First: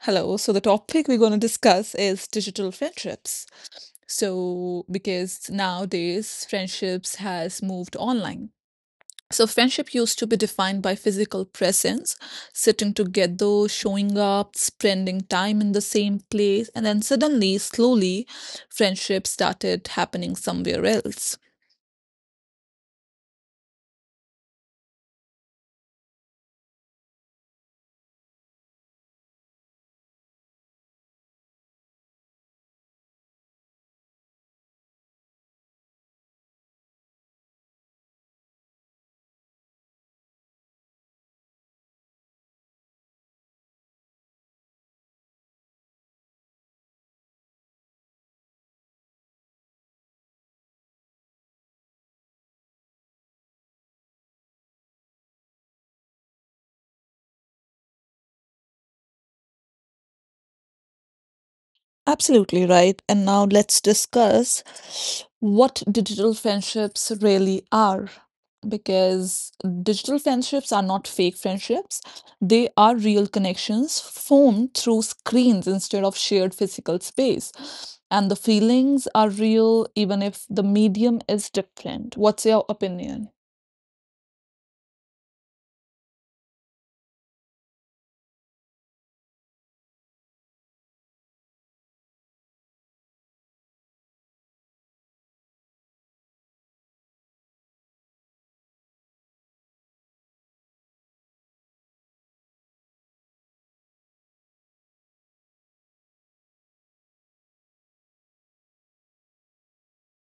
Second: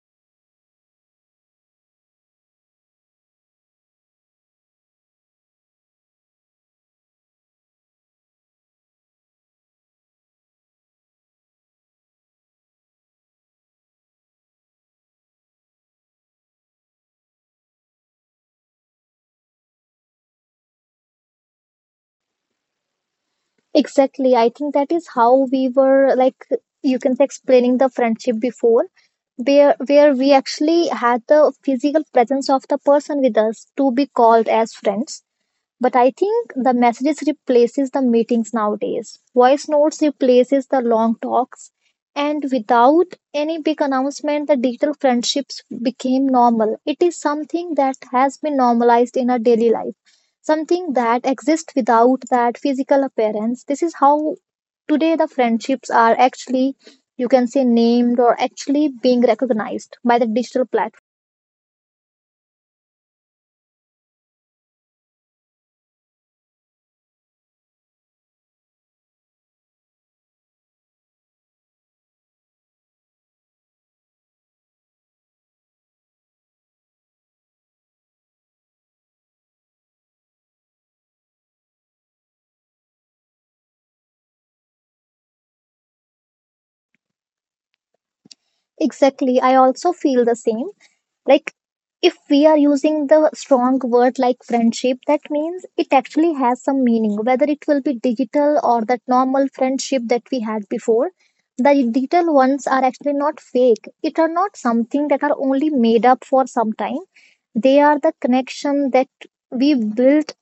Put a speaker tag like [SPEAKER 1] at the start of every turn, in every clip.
[SPEAKER 1] Hello. So, the topic we're going to discuss is digital friendships. So, because nowadays friendships has moved online. So, friendship used to be defined by physical presence, sitting together, showing up, spending time in the same place, and then suddenly, slowly, friendship started happening somewhere else.
[SPEAKER 2] Exactly. I think that is how we were like you can say explaining the friendship before, where we actually had the physical presence of the person with us to be called as friends, but I think the messages replaces the meetings nowadays. Voice notes replaces the long talks, and without any big announcement the digital friendships became normal. It is something that has been normalized in our daily life, something that exists without that physical appearance. This is how today the friendships are actually, you can say, named or actually being recognized by the digital platform.
[SPEAKER 1] Absolutely right. And now let's discuss what digital friendships really are. Because digital friendships are not fake friendships, they are real connections formed through screens instead of shared physical space. And the feelings are real, even if the medium is different. What's your opinion?
[SPEAKER 2] Exactly, I also feel the same. Like, if we are using the strong word like friendship, that means it actually has some meaning, whether it will be digital or that normal friendship that we had before. The digital ones are actually not fake, it are not something that are only made up for some time. They are the connection that we built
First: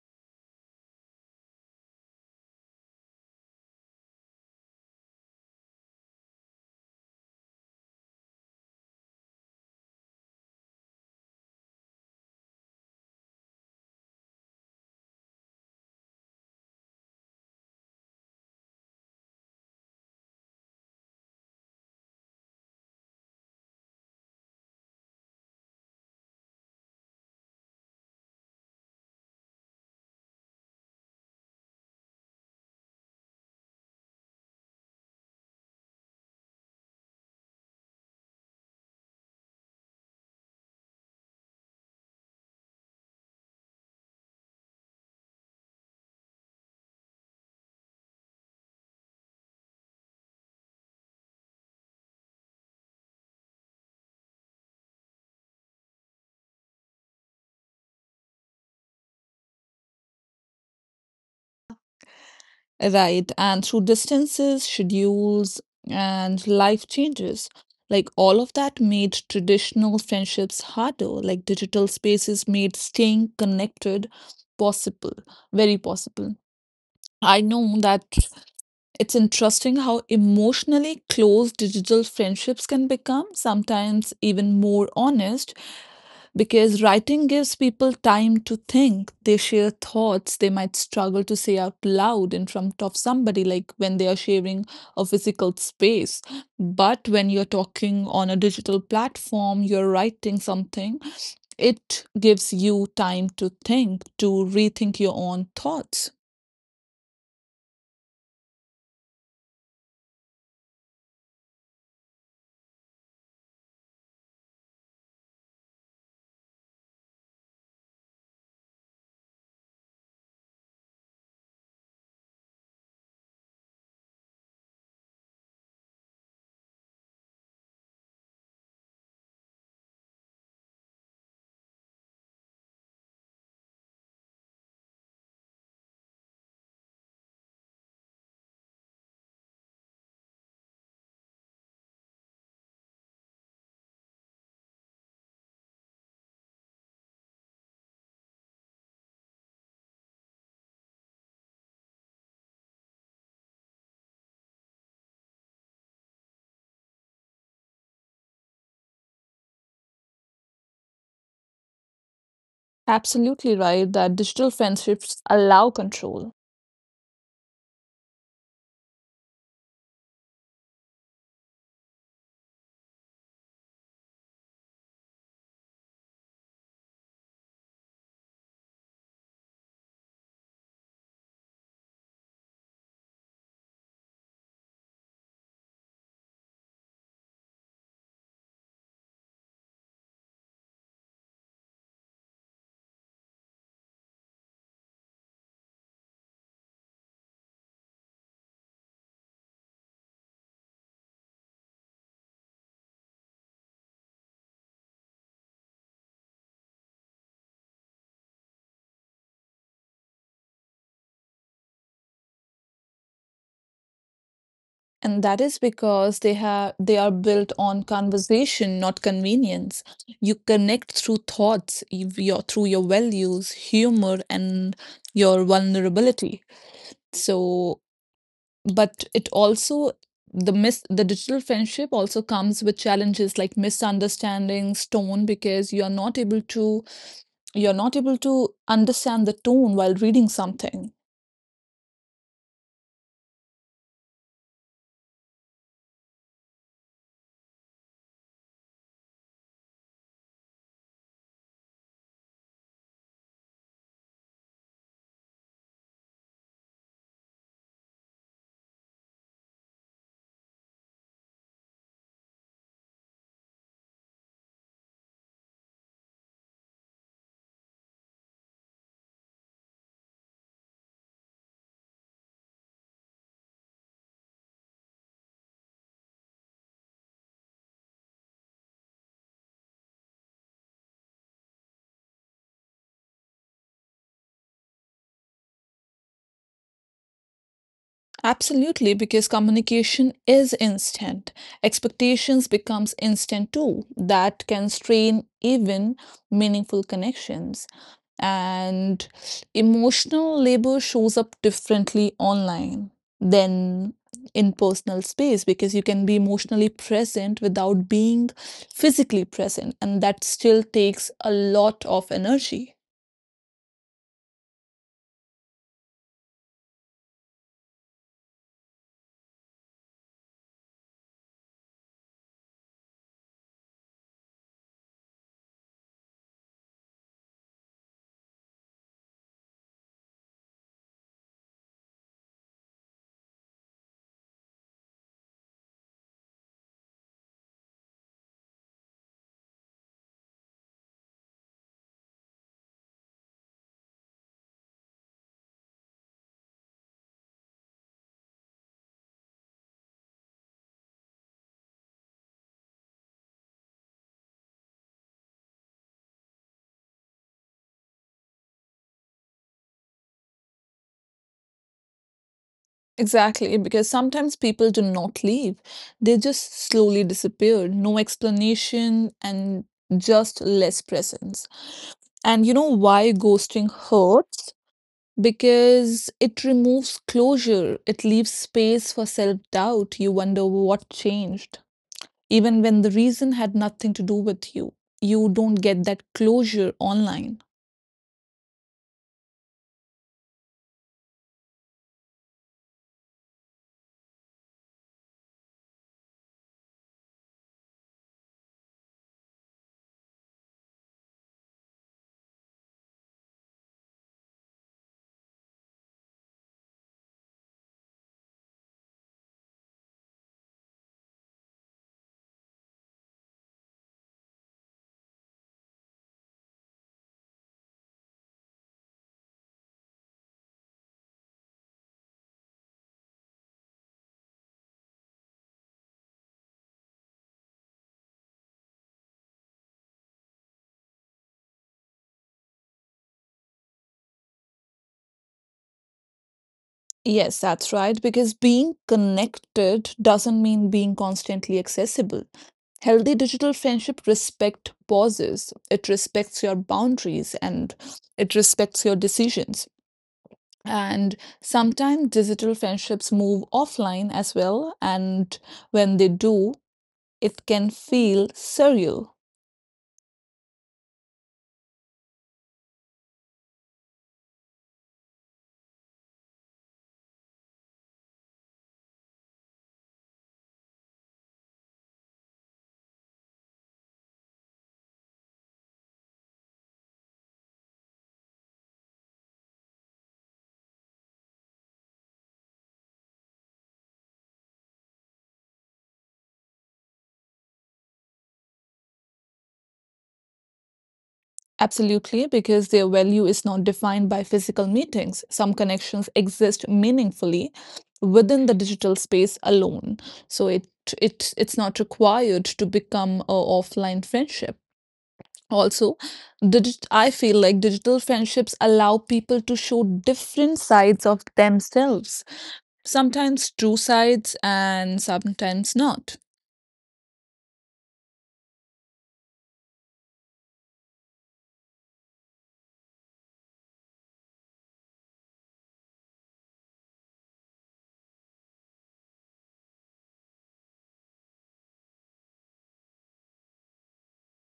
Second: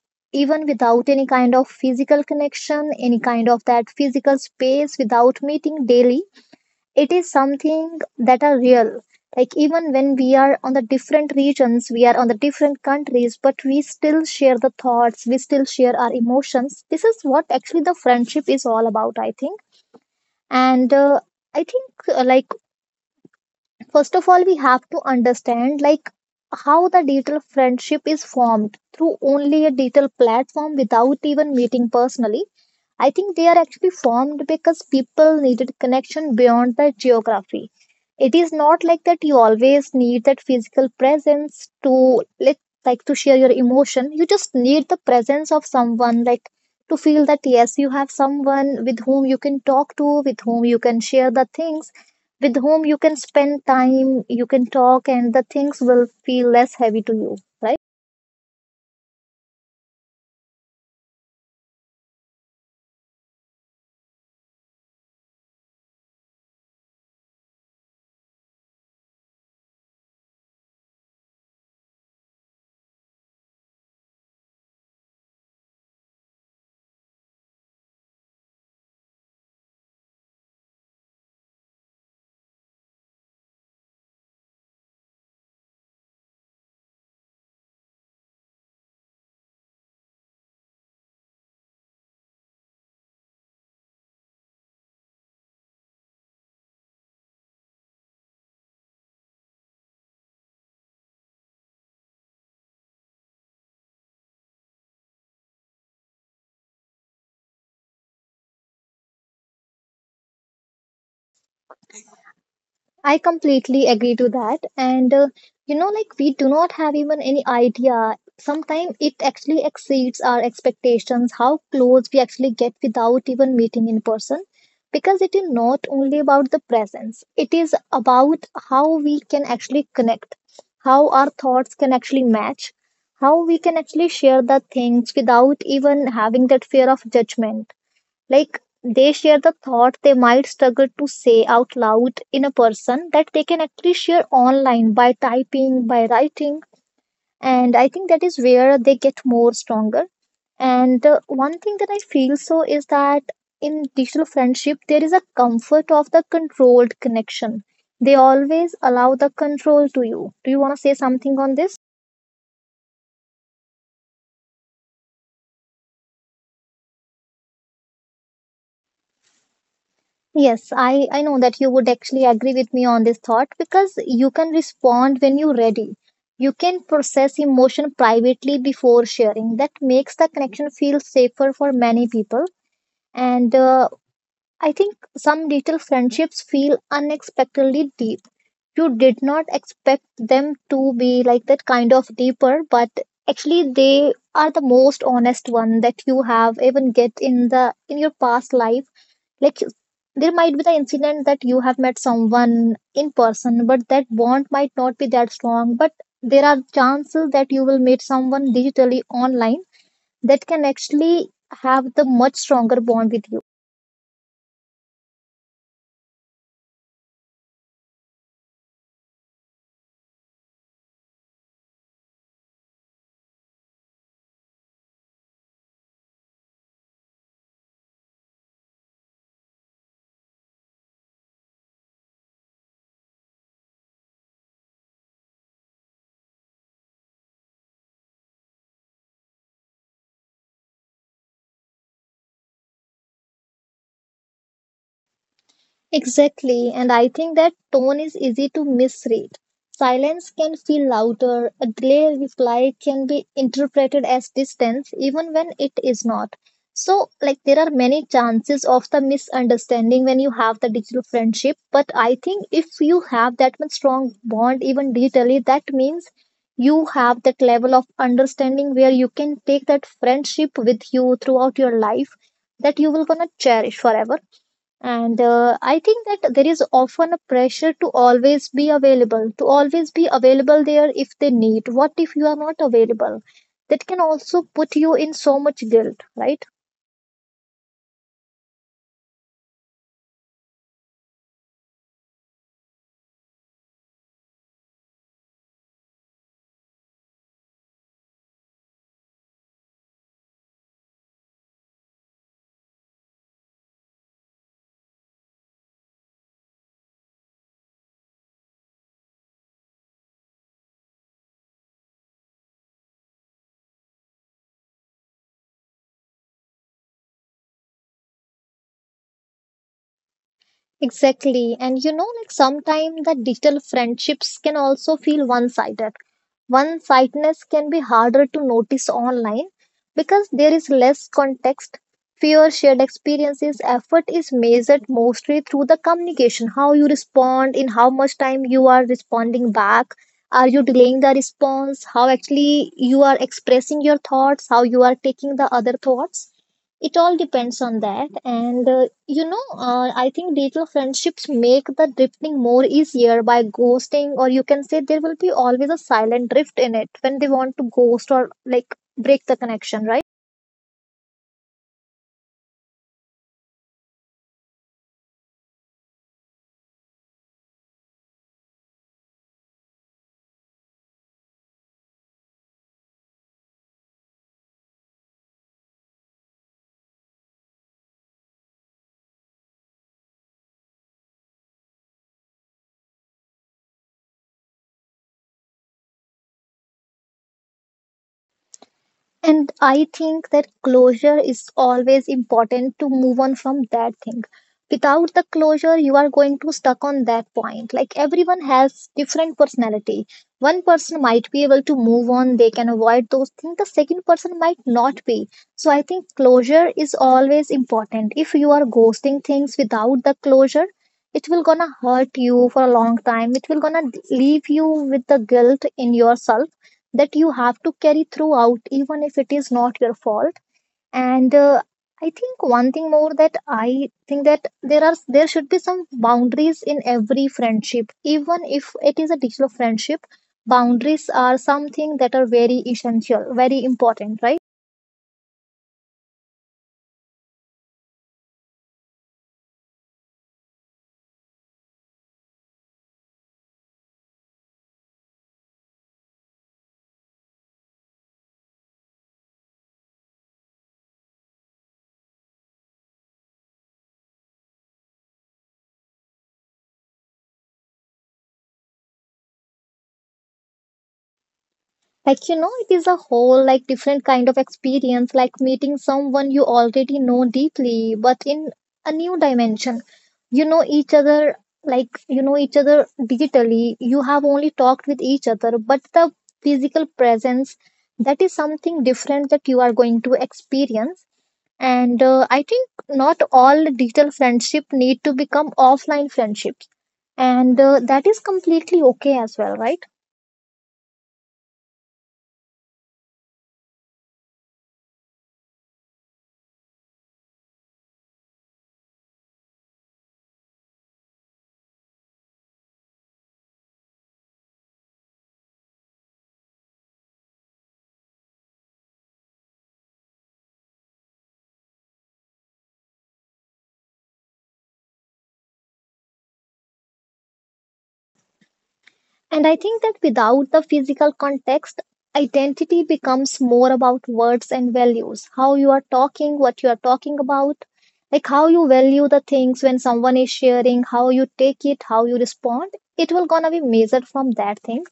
[SPEAKER 2] even without any kind of physical connection, any kind of that physical space, without meeting daily. It is something that are real. Like even when we are on the different regions, we are on the different countries, but we still share the thoughts, we still share our emotions. This is what actually the friendship is all about, I think. And I think like, first of all we have to understand like how the digital friendship is formed through only a digital platform without even meeting personally. I think they are actually formed because people needed connection beyond the geography. It is not like that you always need that physical presence to let, like, to share your emotion. You just need the presence of someone, like, to feel that yes, you have someone with whom you can talk to, with whom you can share the things, with whom you can spend time, you can talk, and the things will feel less heavy to you, right?
[SPEAKER 1] Right, and through distances, schedules, and life changes, like all of that made traditional friendships harder. Like digital spaces made staying connected possible, very possible. I know that it's interesting how emotionally close digital friendships can become, sometimes even more honest, because writing gives people time to think. They share thoughts they might struggle to say out loud in front of somebody, like when they are sharing a physical space. But when you're talking on a digital platform, you're writing something, it gives you time to think, to rethink your own thoughts.
[SPEAKER 2] I completely agree to that. And you know, like, we do not have even any idea. Sometimes it actually exceeds our expectations, how close we actually get without even meeting in person. Because it is not only about the presence, it is about how we can actually connect, how our thoughts can actually match, how we can actually share the things without even having that fear of judgment. Like, they share the thought they might struggle to say out loud in a person that they can actually share online by typing, by writing. And I think that is where they get more stronger. And one thing that I feel so is that in digital friendship, there is a comfort of the controlled connection. They always allow the control to you. Do you want to say something on this?
[SPEAKER 1] Absolutely right that digital friendships allow control.
[SPEAKER 2] Yes, I know that you would actually agree with me on this thought, because you can respond when you're ready. You can process emotion privately before sharing. That makes the connection feel safer for many people. And I think some little friendships feel unexpectedly deep. You did not expect them to be like that kind of deeper, but actually they are the most honest one that you have even get in your past life. Like, there might be the incident that you have met someone in person but that bond might not be that strong, but there are chances that you will meet someone digitally online that can actually have the much stronger bond with you.
[SPEAKER 1] And that is because they are built on conversation, not convenience. You connect through thoughts, you- your through your values, humor, and your vulnerability. So, but it also the digital friendship also comes with challenges like misunderstandings, tone, because you're not able to understand the tone while reading something.
[SPEAKER 2] Exactly, and I think that tone is easy to misread. Silence can feel louder, a delayed reply can be interpreted as distance even when it is not. So, like, there are many chances of the misunderstanding when you have the digital friendship, but I think if you have that much strong bond, even digitally, that means you have that level of understanding where you can take that friendship with you throughout your life, that you will gonna cherish forever. And I think that there is often a pressure to always be available, to always be available there if they need. What if you are not available? That can also put you in so much guilt, right?
[SPEAKER 1] Absolutely, because communication is instant. Expectations becomes instant too. That can strain even meaningful connections. And emotional labor shows up differently online than in personal space because you can be emotionally present without being physically present, and that still takes a lot of energy.
[SPEAKER 2] Exactly. And you know, like, sometimes the digital friendships can also feel one sided. One sidedness can be harder to notice online because there is less context, fewer shared experiences. Effort is measured mostly through the communication: how you respond, in how much time you are responding back, are you delaying the response, how actually you are expressing your thoughts, how you are taking the other thoughts. It all depends on that. And I think digital friendships make the drifting more easier by ghosting, or you can say there will be always a silent drift in it when they want to ghost or like break the connection, right?
[SPEAKER 1] Exactly, because sometimes people do not leave. They just slowly disappear. No explanation and just less presence. And you know why ghosting hurts? Because it removes closure, it leaves space for self doubt. You wonder what changed even when the reason had nothing to do with you. You don't get that closure online.
[SPEAKER 2] And I think that closure is always important to move on from that thing. Without the closure, you are going to stuck on that point. Like, everyone has different personality. One person might be able to move on, they can avoid those things. The second person might not be. So I think closure is always important. If you are ghosting things without the closure, it will gonna hurt you for a long time. It will gonna leave you with the guilt in yourself that you have to carry throughout, even if it is not your fault. And I think one thing more that I think, that there should be some boundaries in every friendship, even if it is a digital friendship. Boundaries are something that are very essential, very important, right?
[SPEAKER 1] Yes, that's right, because being connected doesn't mean being constantly accessible. Healthy digital friendship respect pauses, it respects your boundaries and it respects your decisions. And sometimes digital friendships move offline as well, and when they do, it can feel surreal.
[SPEAKER 2] Like, you know, it is a whole like different kind of experience, like meeting someone you already know deeply but in a new dimension. You know each other, like you know each other digitally, you have only talked with each other, but the physical presence, that is something different that you are going to experience. And I think not all digital friendship need to become offline friendships, and that is completely okay as well, right?
[SPEAKER 1] Absolutely, because their value is not defined by physical meetings. Some connections exist meaningfully within the digital space alone. So it's not required to become a offline friendship. Also, I feel like digital friendships allow people to show different sides of themselves. Sometimes true sides and sometimes not.
[SPEAKER 2] And I think that without the physical context, identity becomes more about words and values. How you are talking, what you are talking about, like how you value the things when someone is sharing, how you take it, how you respond. It will gonna be measured from that thing.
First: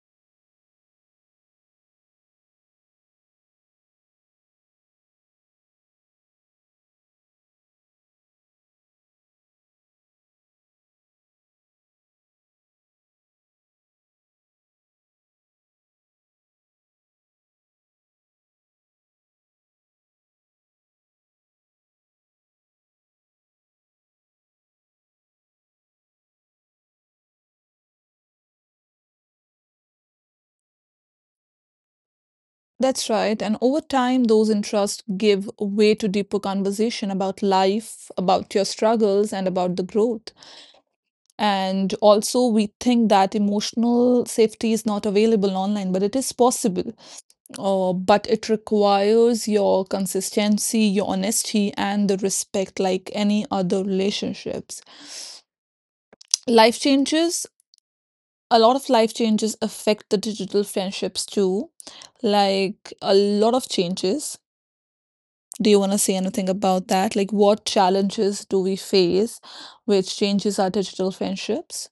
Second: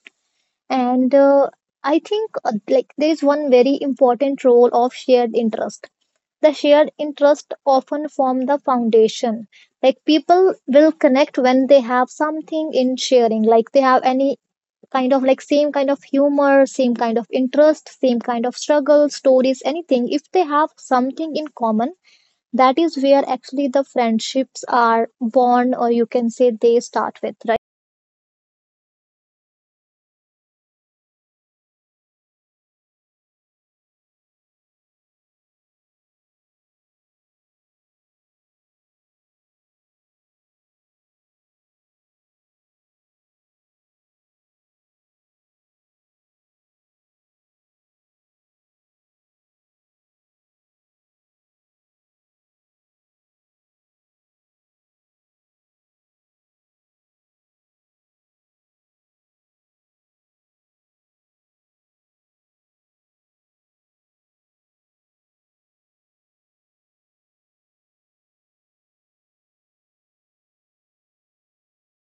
[SPEAKER 2] And I think like, there is one very important role of shared interest. The shared interest often form the foundation. Like, people will connect when they have something in sharing, like they have any kind of like same kind of humor, same kind of interest, same kind of struggle stories, anything. If they have something in common, that is where actually the friendships are born, or you can say they start with.
[SPEAKER 1] That's right. And over time, those interests give way to deeper conversation about life, about your struggles, and about the growth. And also, we think that emotional safety is not available online, but it is possible. But it requires your consistency, your honesty, and the respect like any other relationships. Life changes, a lot of life changes affect the digital friendships too, like a lot of changes. Do you want to say anything about that? Like, what challenges do we face which changes our digital friendships?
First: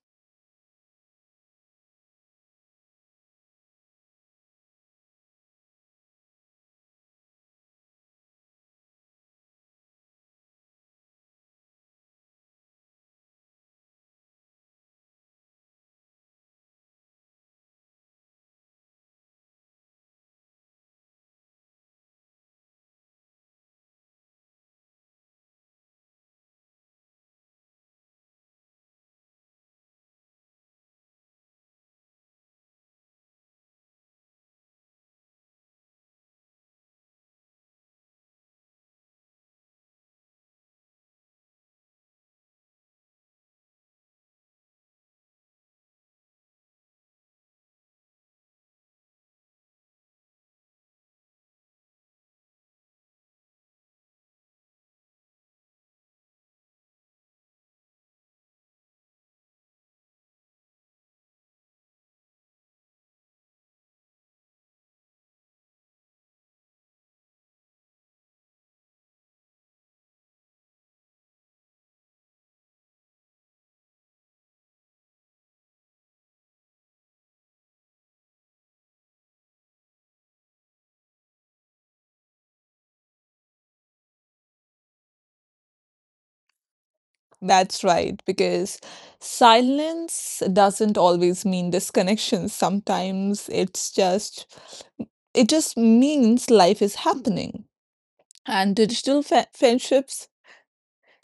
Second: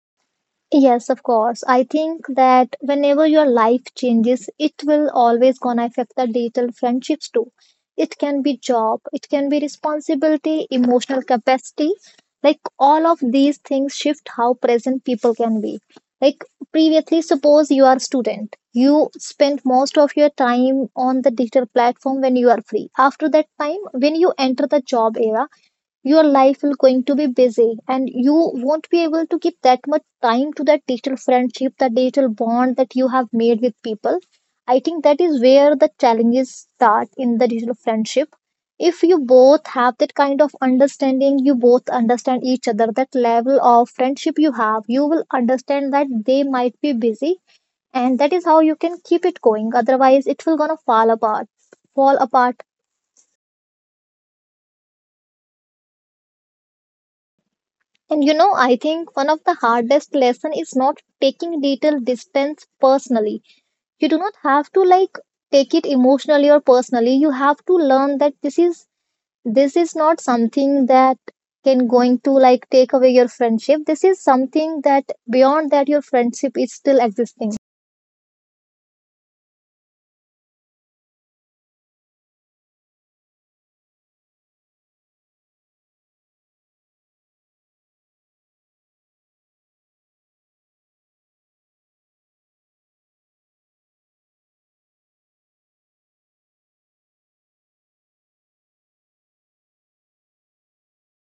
[SPEAKER 2] Yes, of course. I think that whenever your life changes, it will always gonna affect the digital friendships too. It can be job, it can be responsibility, emotional capacity. Like, all of these things shift how present people can be. Like, previously, suppose you are a student. You spend most of your time on the digital platform when you are free. After that time, when you enter the job era, your life will going to be busy and you won't be able to give that much time to that digital friendship, that digital bond that you have made with people. I think that is where the challenges start in the digital friendship. If you both have that kind of understanding, you both understand each other, that level of friendship you have, you will understand that they might be busy and that is how you can keep it going. Otherwise, it will gonna fall apart. Fall apart And you know, I think one of the hardest lesson is not taking little distance personally. You do not have to, like, take it emotionally or personally. You have to learn that this is not something that can going to like take away your friendship. This is something that beyond that your friendship is still existing.
[SPEAKER 1] That's right, because silence doesn't always mean disconnection. Sometimes it just means life is happening. And friendships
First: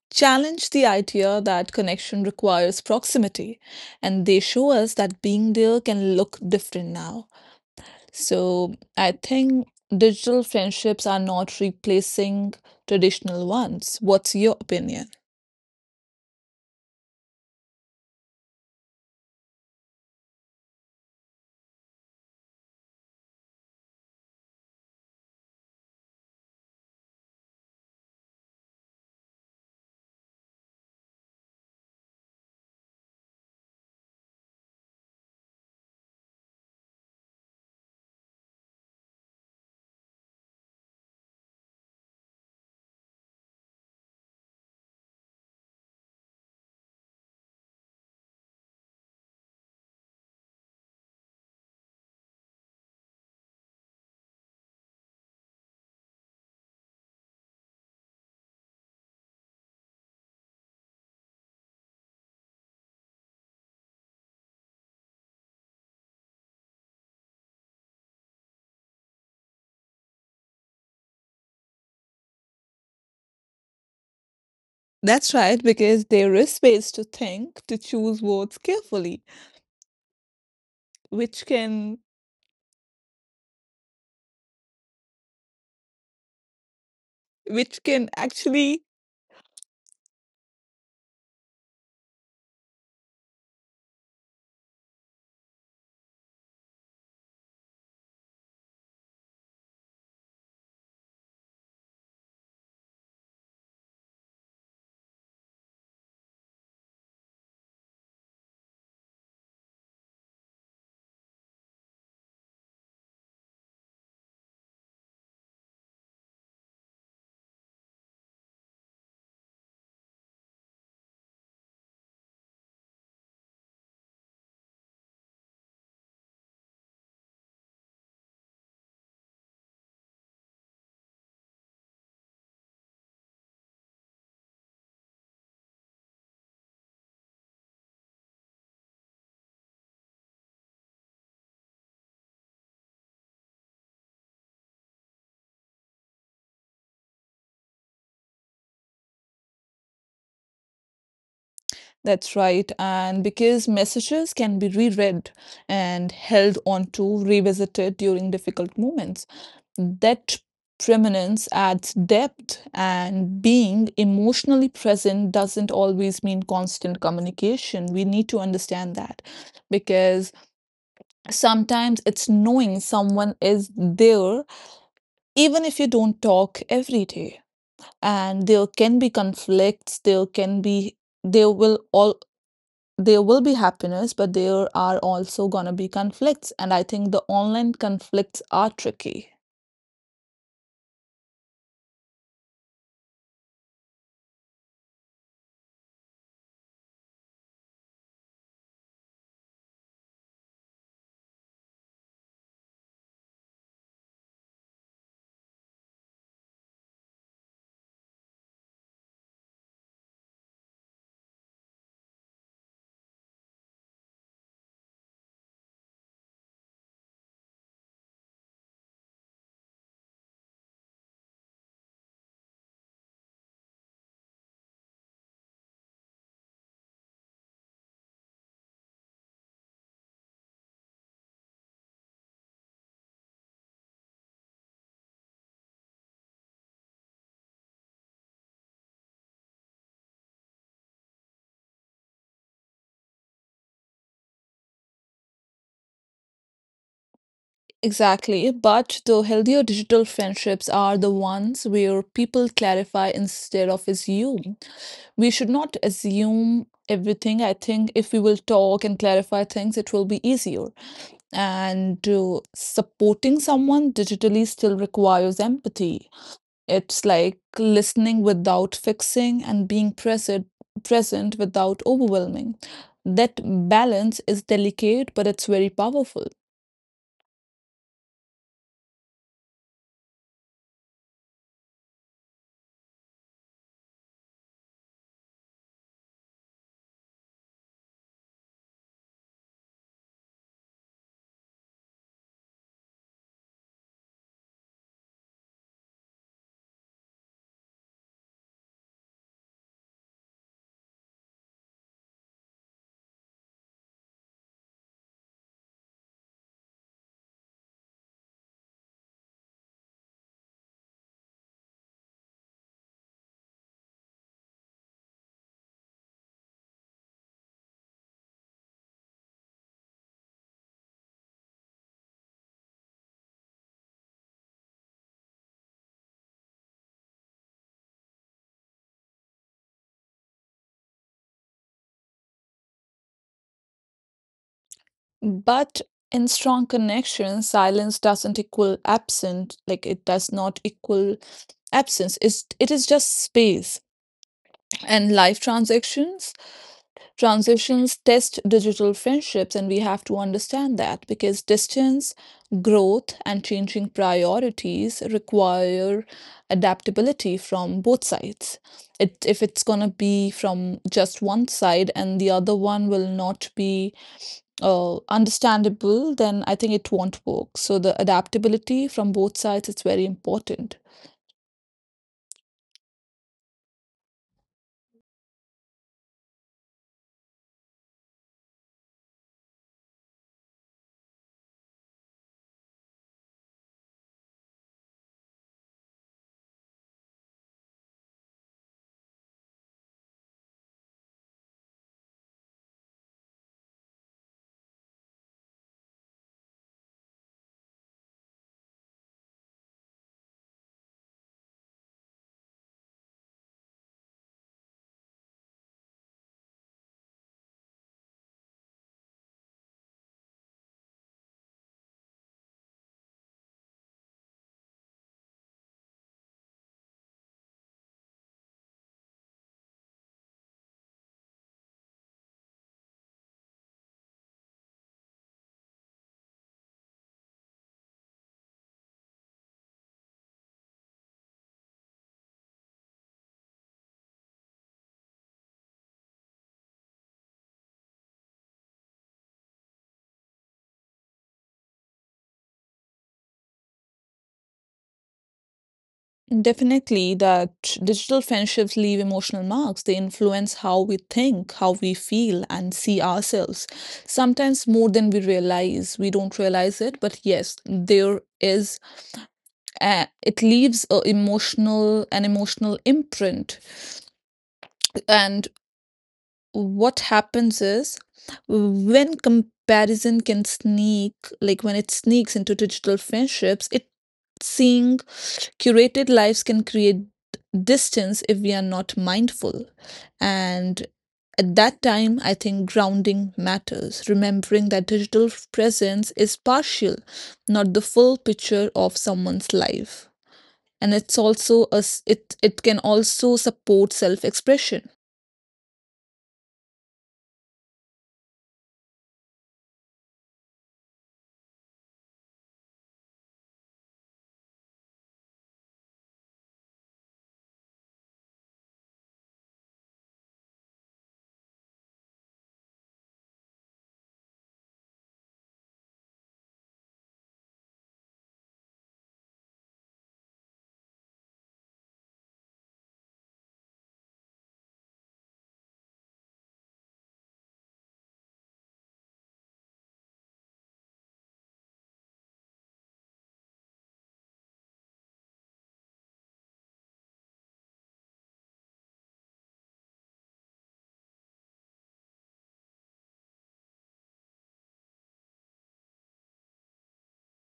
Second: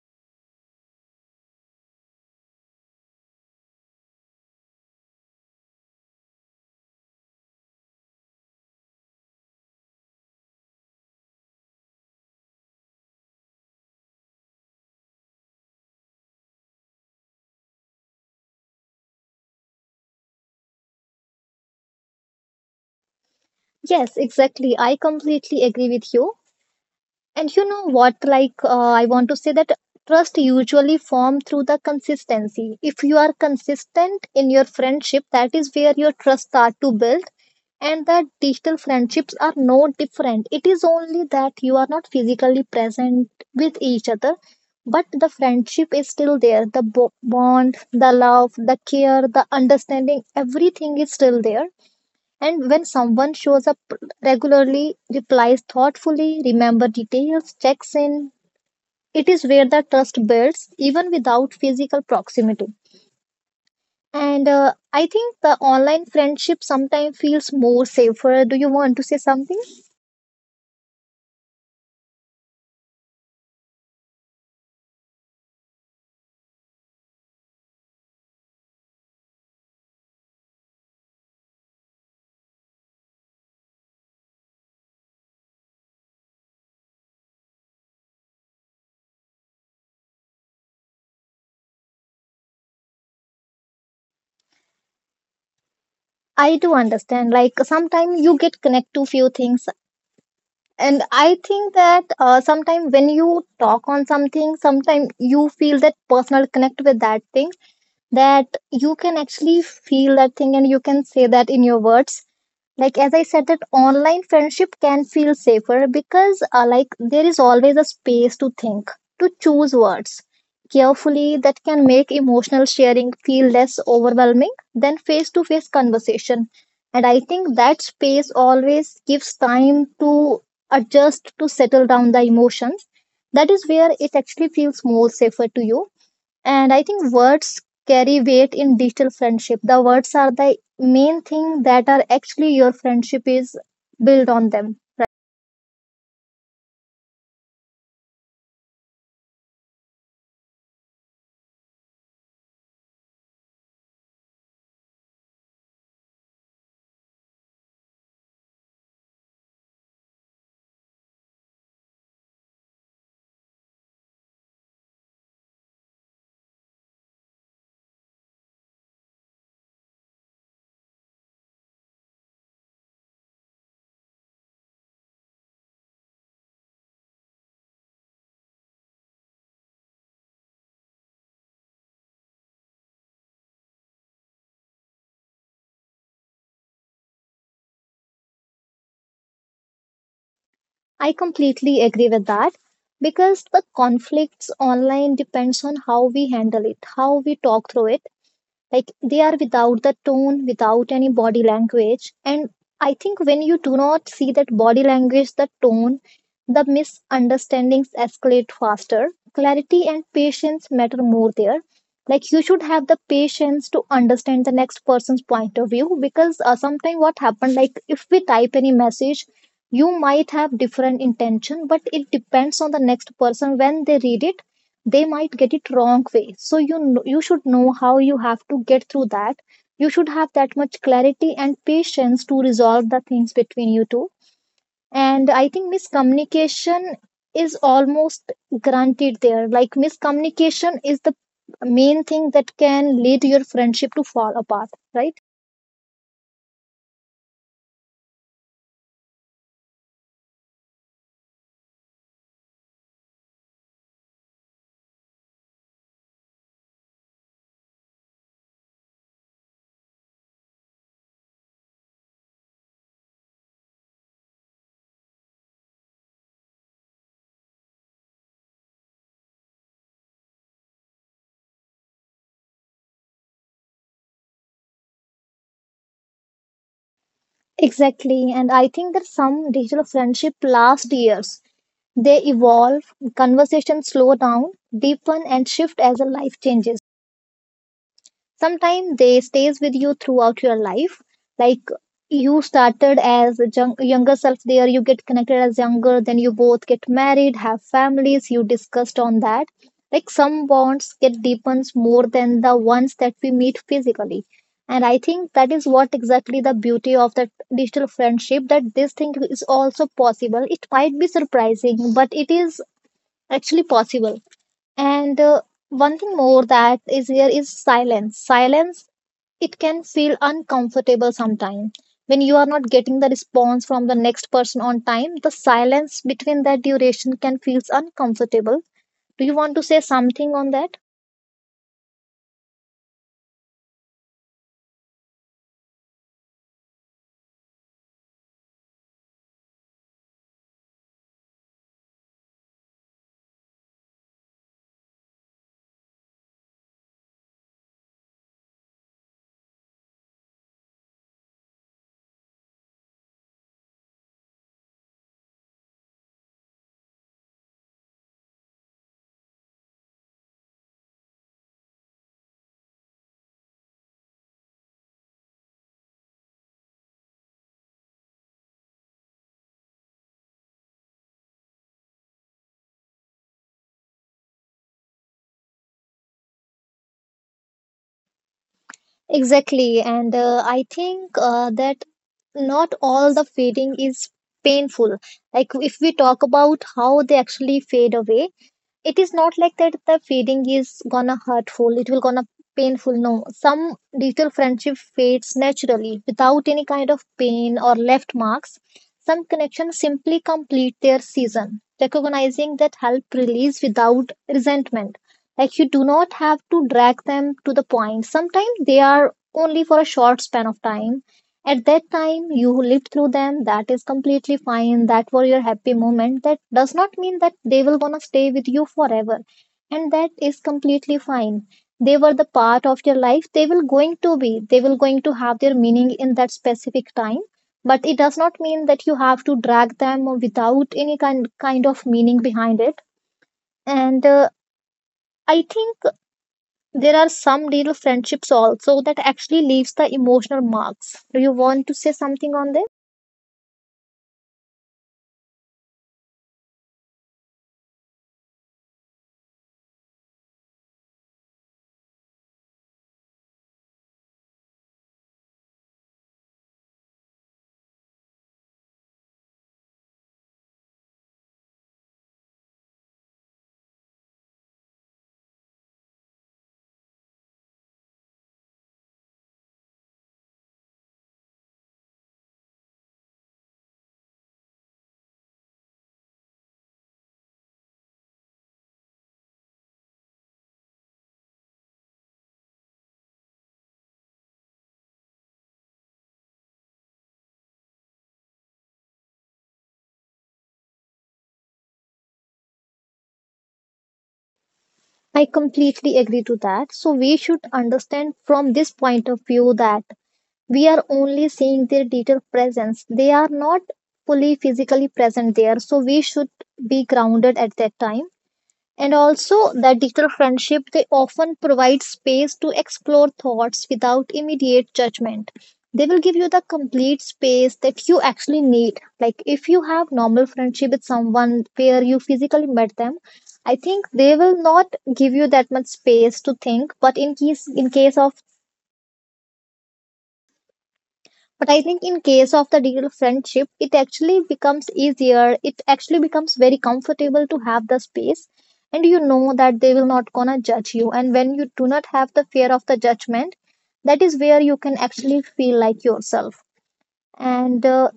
[SPEAKER 1] challenge the idea that connection requires proximity, and they show us that being there can look different now. So I think digital friendships are not replacing traditional ones. What's your opinion?
[SPEAKER 2] Yes, exactly. I completely agree with you. And you know what? Like, I want to say that trust usually form through the consistency. If you are consistent in your friendship, that is where your trust start to build. And the digital friendships are no different. It is only that you are not physically present with each other, but the friendship is still there. The bond, the love, the care, the understanding, everything is still there. And when someone shows up regularly, replies thoughtfully, remembers details, checks in, it is where the trust builds even without physical proximity. And I think the online friendship sometimes feels more safer. Do you want to say something?
[SPEAKER 1] That's right, because there is space to think, to choose words carefully, which can actually.
[SPEAKER 2] I do understand. Like sometimes you get connect to few things, and I think that sometimes when you talk on something, sometimes you feel that personal connect with that thing that you can actually feel that thing and you can say that in your words, like as I said that online friendship can feel safer because like there is always a space to think, to choose words carefully that can make emotional sharing feel less overwhelming than face to face conversation. And I think that space always gives time to adjust, to settle down the emotions. That is where it actually feels more safer to you. And I think words carry weight in digital friendship. The words are the main thing that are actually your friendship is built on them.
[SPEAKER 1] That's right. And because messages can be reread and held onto, revisited during difficult moments, that permanence adds depth, and being emotionally present doesn't always mean constant communication. We need to understand that because sometimes it's knowing someone is there, even if you don't talk every day. And there can be conflicts, there will all there will be happiness, but there are also gonna be conflicts. And I think the online conflicts are tricky.
[SPEAKER 2] I completely agree with that because the conflicts online depends on how we handle it, how we talk through it. Like they are without the tone, without any body language, and I think when you do not see that body language, the tone, the misunderstandings escalate faster. Clarity and patience matter more there. Like you should have the patience to understand the next person's point of view, because sometimes what happened, like if we type any message, you might have different intention but it depends on the next person. When they read it, they might get it wrong way. So you should know how you have to get through that. You should have that much clarity and patience to resolve the things between you two. And I think miscommunication is almost granted there. Like miscommunication is the main thing that can lead your friendship to fall apart, right?
[SPEAKER 1] Exactly. But the healthier digital friendships are the ones where people clarify instead of assume. We should not assume everything. I think if we will talk and clarify things, it will be easier. And supporting someone digitally still requires empathy. It's like listening without fixing and being present without overwhelming. That balance is delicate, but it's very powerful.
[SPEAKER 2] Exactly, and I think that some digital friendship last years. They evolve, conversations slow down, deepen and shift as a life changes. Sometimes they stays with you throughout your life. Like you started as a younger self there. You get connected as younger, then you both get married, have families, you discussed on that. Like some bonds get deepens more than the ones that we meet physically. And I think that is what exactly the beauty of the digital friendship, that this thing is also possible. It might be surprising, but it is actually possible. And one thing more that is here is silence. Silence, it can feel uncomfortable sometimes. When you are not getting the response from the next person on time, the silence between that duration can feel uncomfortable. Do you want to say something on that?
[SPEAKER 1] But in strong connections, silence doesn't equal absent, like it does not equal absence. It is just space. And life transactions transitions test digital friendships, and we have to understand that because distance, growth, and changing priorities require adaptability from both sides. It, if it's going to be from just one side and the other one will not be understandable, then I think it won't work. So, the adaptability from both sides is very important.
[SPEAKER 2] Exactly. And I think that not all the fading is painful. Like if we talk about how they actually fade away, it is not like that the fading is gonna hurtful, it will gonna painful. No, some digital friendship fades naturally without any kind of pain or left marks. Some connections simply complete their season. Recognizing that help release without resentment. Like you do not have to drag them to the point. Sometimes they are only for a short span of time. At that time, you lived through them. That is completely fine. That were your happy moment. That does not mean that they will gonna stay with you forever, and that is completely fine. They were the part of your life. They will going to be. They will going to have their meaning in that specific time. But it does not mean that you have to drag them without any kind of meaning behind it. And I think there are some real friendships also that actually leaves the emotional marks. Do you want to say something on this?
[SPEAKER 1] Definitely, that digital friendships leave emotional marks. They influence how we think, how we feel, and see ourselves. Sometimes more than we realize. We don't realize it, but yes, there is. It leaves a emotional an emotional imprint, and what happens is when comparison can sneak, like when it sneaks into digital friendships, it seeing curated lives can create distance if we are not mindful. And at that time, I think grounding matters, remembering that digital presence is partial, not the full picture of someone's life. And it's also it can also support self
[SPEAKER 2] I
[SPEAKER 1] expression.
[SPEAKER 2] completely agree to that. So we should understand from this point of view that we are only seeing their digital presence. They are not fully physically present there. So we should be grounded at that time. And also, that digital friendship, they often provide space to explore thoughts without immediate judgment. They will give you the complete space that you actually need. Like if you have normal friendship with someone where you physically met them, I think they will not give you that much space to think. But in case of but I think in case of the real friendship, it actually becomes easier. It actually becomes very comfortable to have the space, and you know that they will not gonna judge you. And when you do not have the fear of the judgment, that is where you can actually feel like yourself. And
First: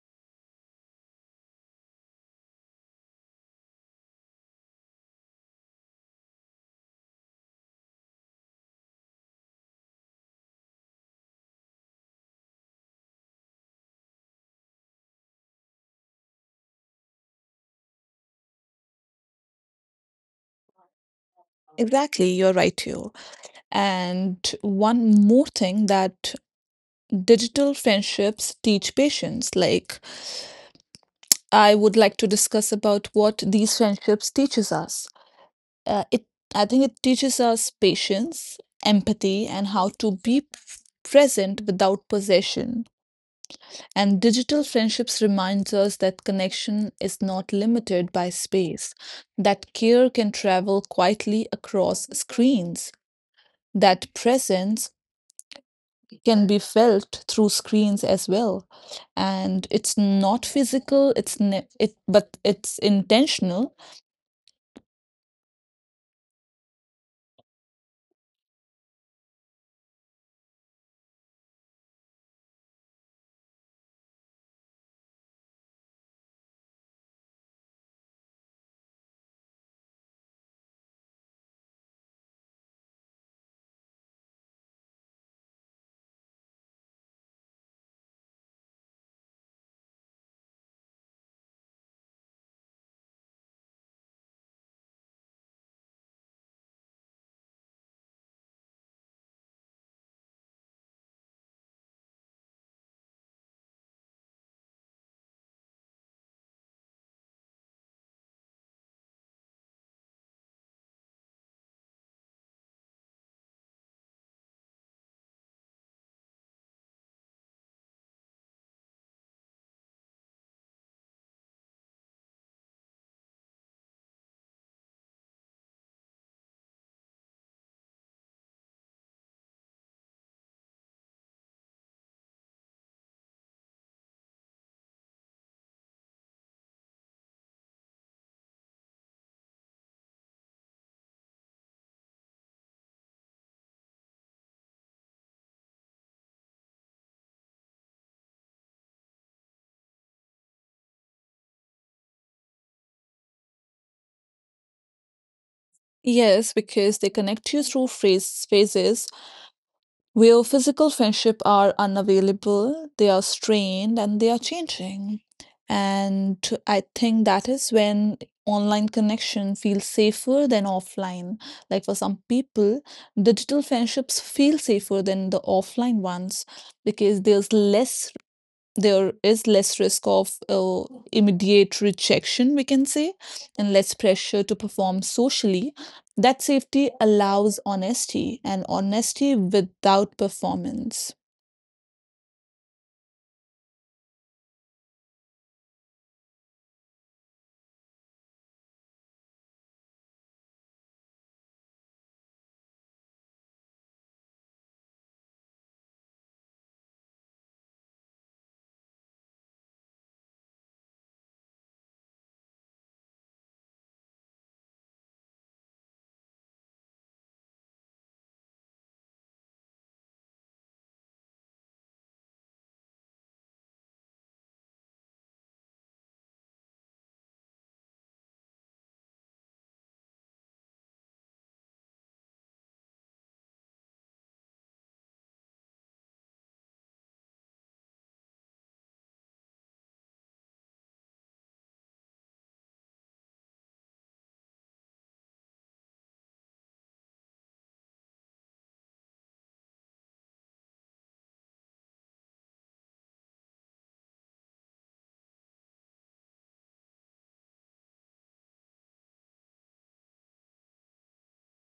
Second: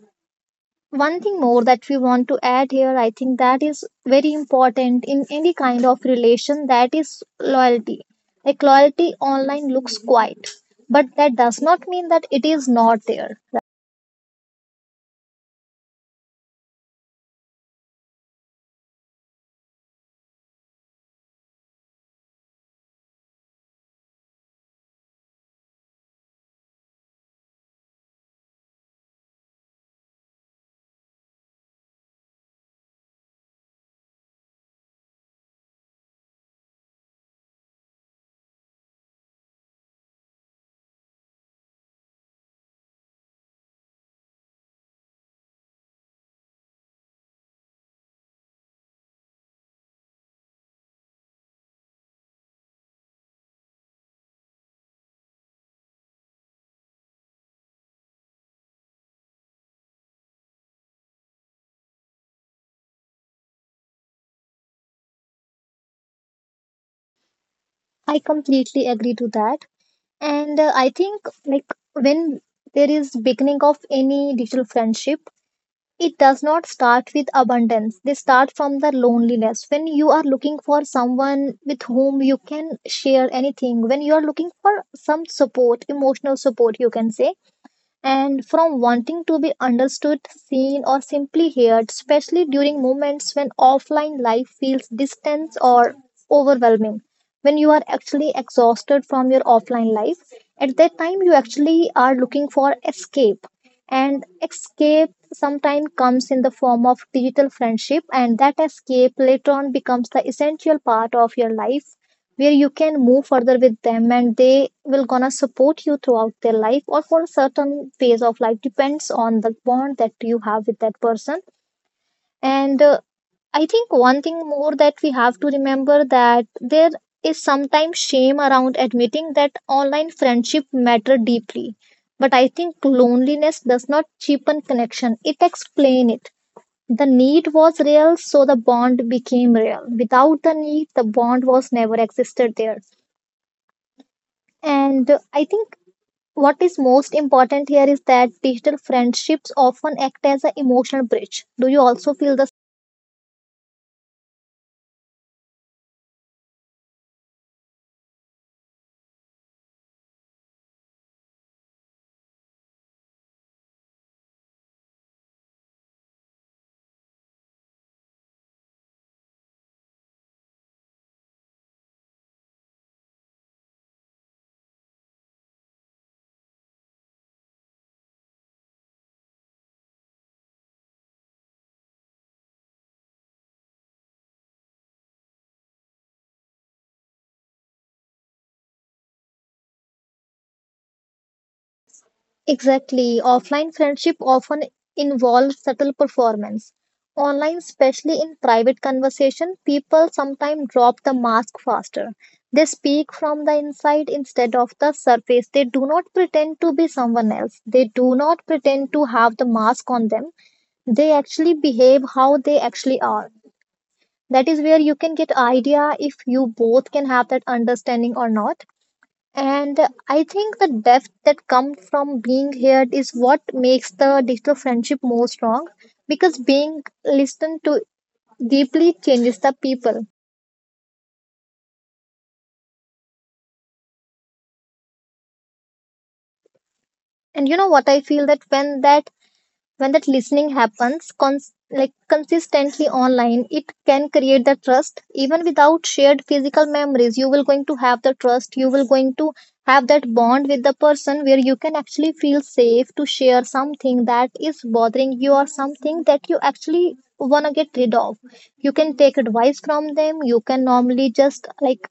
[SPEAKER 2] one thing more that we want to add here, I think that is very important in any kind of relation. That is loyalty. Like loyalty online looks quiet, but that does not mean that it is not there.
[SPEAKER 1] Exactly, you're right here. And one more thing, that digital friendships teach patience. Like I would like to discuss about what these friendships teaches us. It I think it teaches us patience, empathy, and how to be present without possession. And digital friendships reminds us that connection is not limited by space, that care can travel quietly across screens, that presence can be felt through screens as well, and it's not physical, it's ne- it but it's intentional.
[SPEAKER 2] I completely agree to that. And I think like when there is beginning of any digital friendship, it does not start with abundance. They start from the loneliness. When you are looking for someone with whom you can share anything, when you are looking for some support, emotional support, you can say, and from wanting to be understood, seen, or simply heard, especially during moments when offline life feels distant or overwhelming, when you are actually exhausted from your offline life. At that time, you actually are looking for escape, and escape sometimes comes in the form of digital friendship, and that escape later on becomes the essential part of your life where you can move further with them and they will gonna support you throughout their life or for a certain phase of life depends on the bond that you have with that person. And I think one thing more that we have to remember, that there is sometimes shame around admitting that online friendship matter deeply, but I think loneliness does not cheapen connection, it explain it. The need was real, so the bond became real. Without the need, the bond was never existed there. And I think what is most important here is that digital friendships often act as an emotional bridge. Do you also feel the
[SPEAKER 1] Yes, because they connect you through phases where physical friendship are unavailable, they are strained and they are changing. And I think that is when online connection feels safer than offline. Like for some people, digital friendships feel safer than the offline ones because there is less risk of immediate rejection, we can say, and less pressure to perform socially. That safety allows honesty and honesty without performance.
[SPEAKER 2] exactly. Offline friendship often involves subtle performance. Online, especially in private conversation, people sometimes drop the mask faster. They speak from the inside instead of the surface. They do not pretend to be someone else. They do not pretend to have the mask on them. They actually behave how they actually are. That is where you can get idea if you both can have that understanding or not. And I think the depth that comes from being heard is what makes the digital friendship more strong, because being listened to deeply changes the people. And you know what I feel, that when that listening happens like consistently online, it can create the trust even without shared physical memories. You will going to have the trust, you will going to have that bond with the person where you can actually feel safe to share something that is bothering you or something that you actually want to get rid of. You can take advice from them, you can normally just like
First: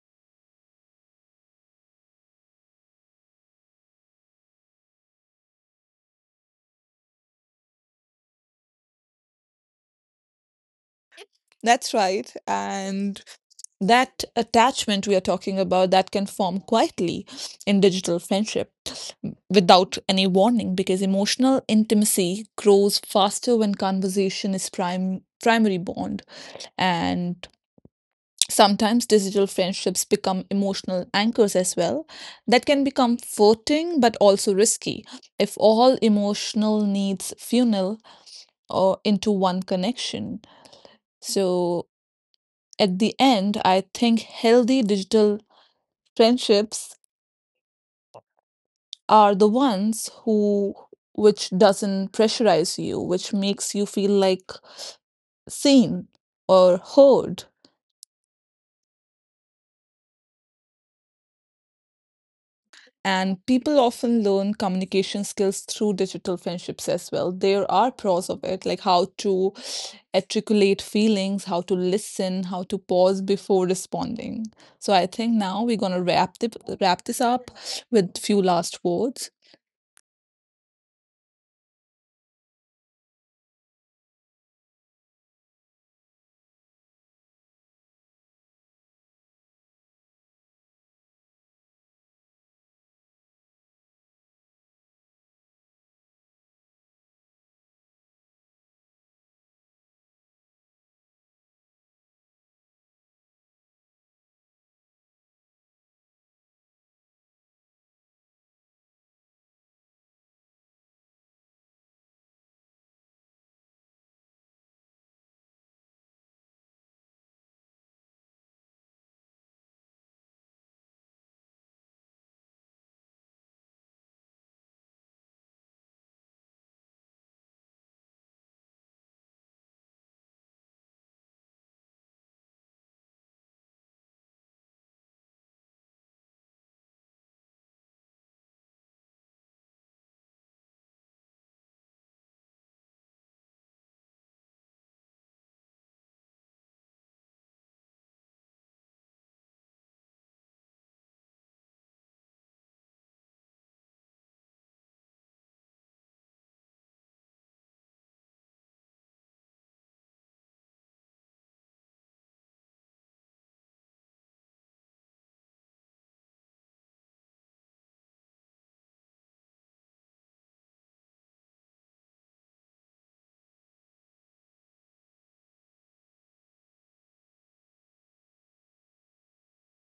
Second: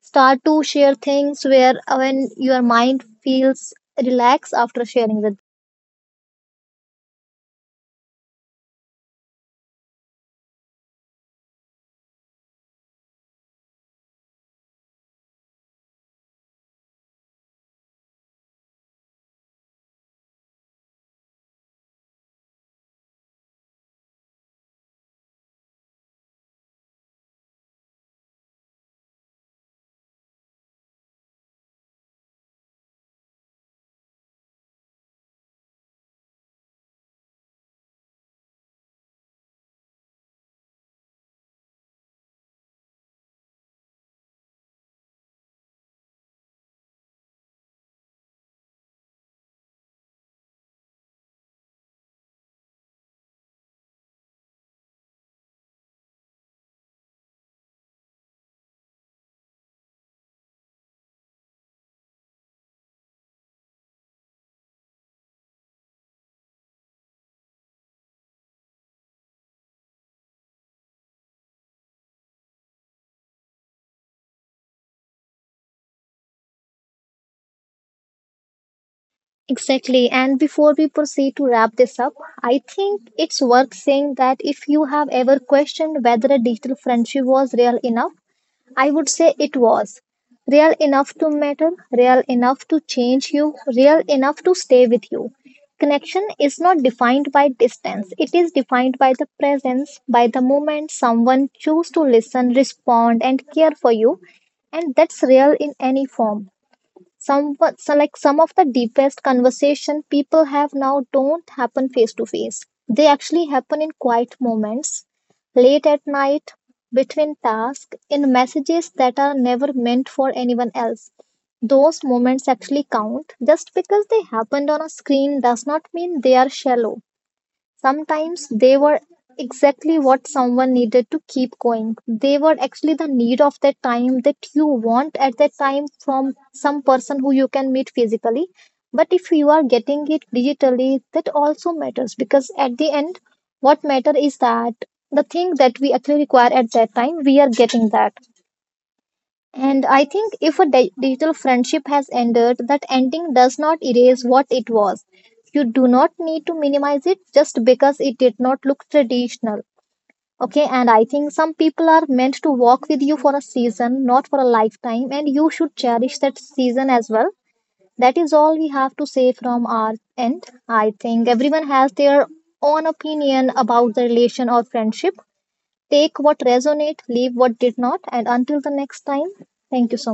[SPEAKER 2] start to share things where when your mind feels relaxed after sharing with
[SPEAKER 1] That's right. And that attachment we are talking about, that can form quietly in digital friendship without any warning, because emotional intimacy grows faster when conversation is prime primary bond. And sometimes digital friendships become emotional anchors as well. That can be comforting but also risky if all emotional needs funnel or into one connection. So at the end, I think healthy digital friendships are the ones who, which doesn't pressurize you, which makes you feel like seen or heard. And people often learn communication skills through digital friendships as well. There are pros of it, like how to articulate feelings, how to listen, how to pause before responding. So I think now we're gonna wrap this up with few last words.
[SPEAKER 2] exactly. And before we proceed to wrap this up, I think it's worth saying that if you have ever questioned whether a digital friendship was real enough, I would say it was. Real enough to matter, real enough to change you, real enough to stay with you. Connection is not defined by distance, it is defined by the presence, by the moment someone chooses to listen, respond, and care for you. And that's real in any form. Some so like some of the deepest conversation people have now don't happen face to face. They actually happen in quiet moments, late at night, between tasks, in messages that are never meant for anyone else. Those moments actually count. Just because they happened on a screen does not mean they are shallow. Sometimes they were exactly what someone needed to keep going. They were actually the need of that time that you want at that time from some person who you can meet physically. But if you are getting it digitally, that also matters because at the end, what matter is that the thing that we actually require at that time, we are getting that. And I think if a digital friendship has ended, that ending does not erase what it was. You do not need to minimize it just because it did not look traditional. Okay, and I think some people are meant to walk with you for a season, not for a lifetime, and you should cherish that season as well. That is all we have to say from our end. I think everyone has their own opinion about the relation or friendship. Take what resonate, leave what did not, and until the next time, thank you so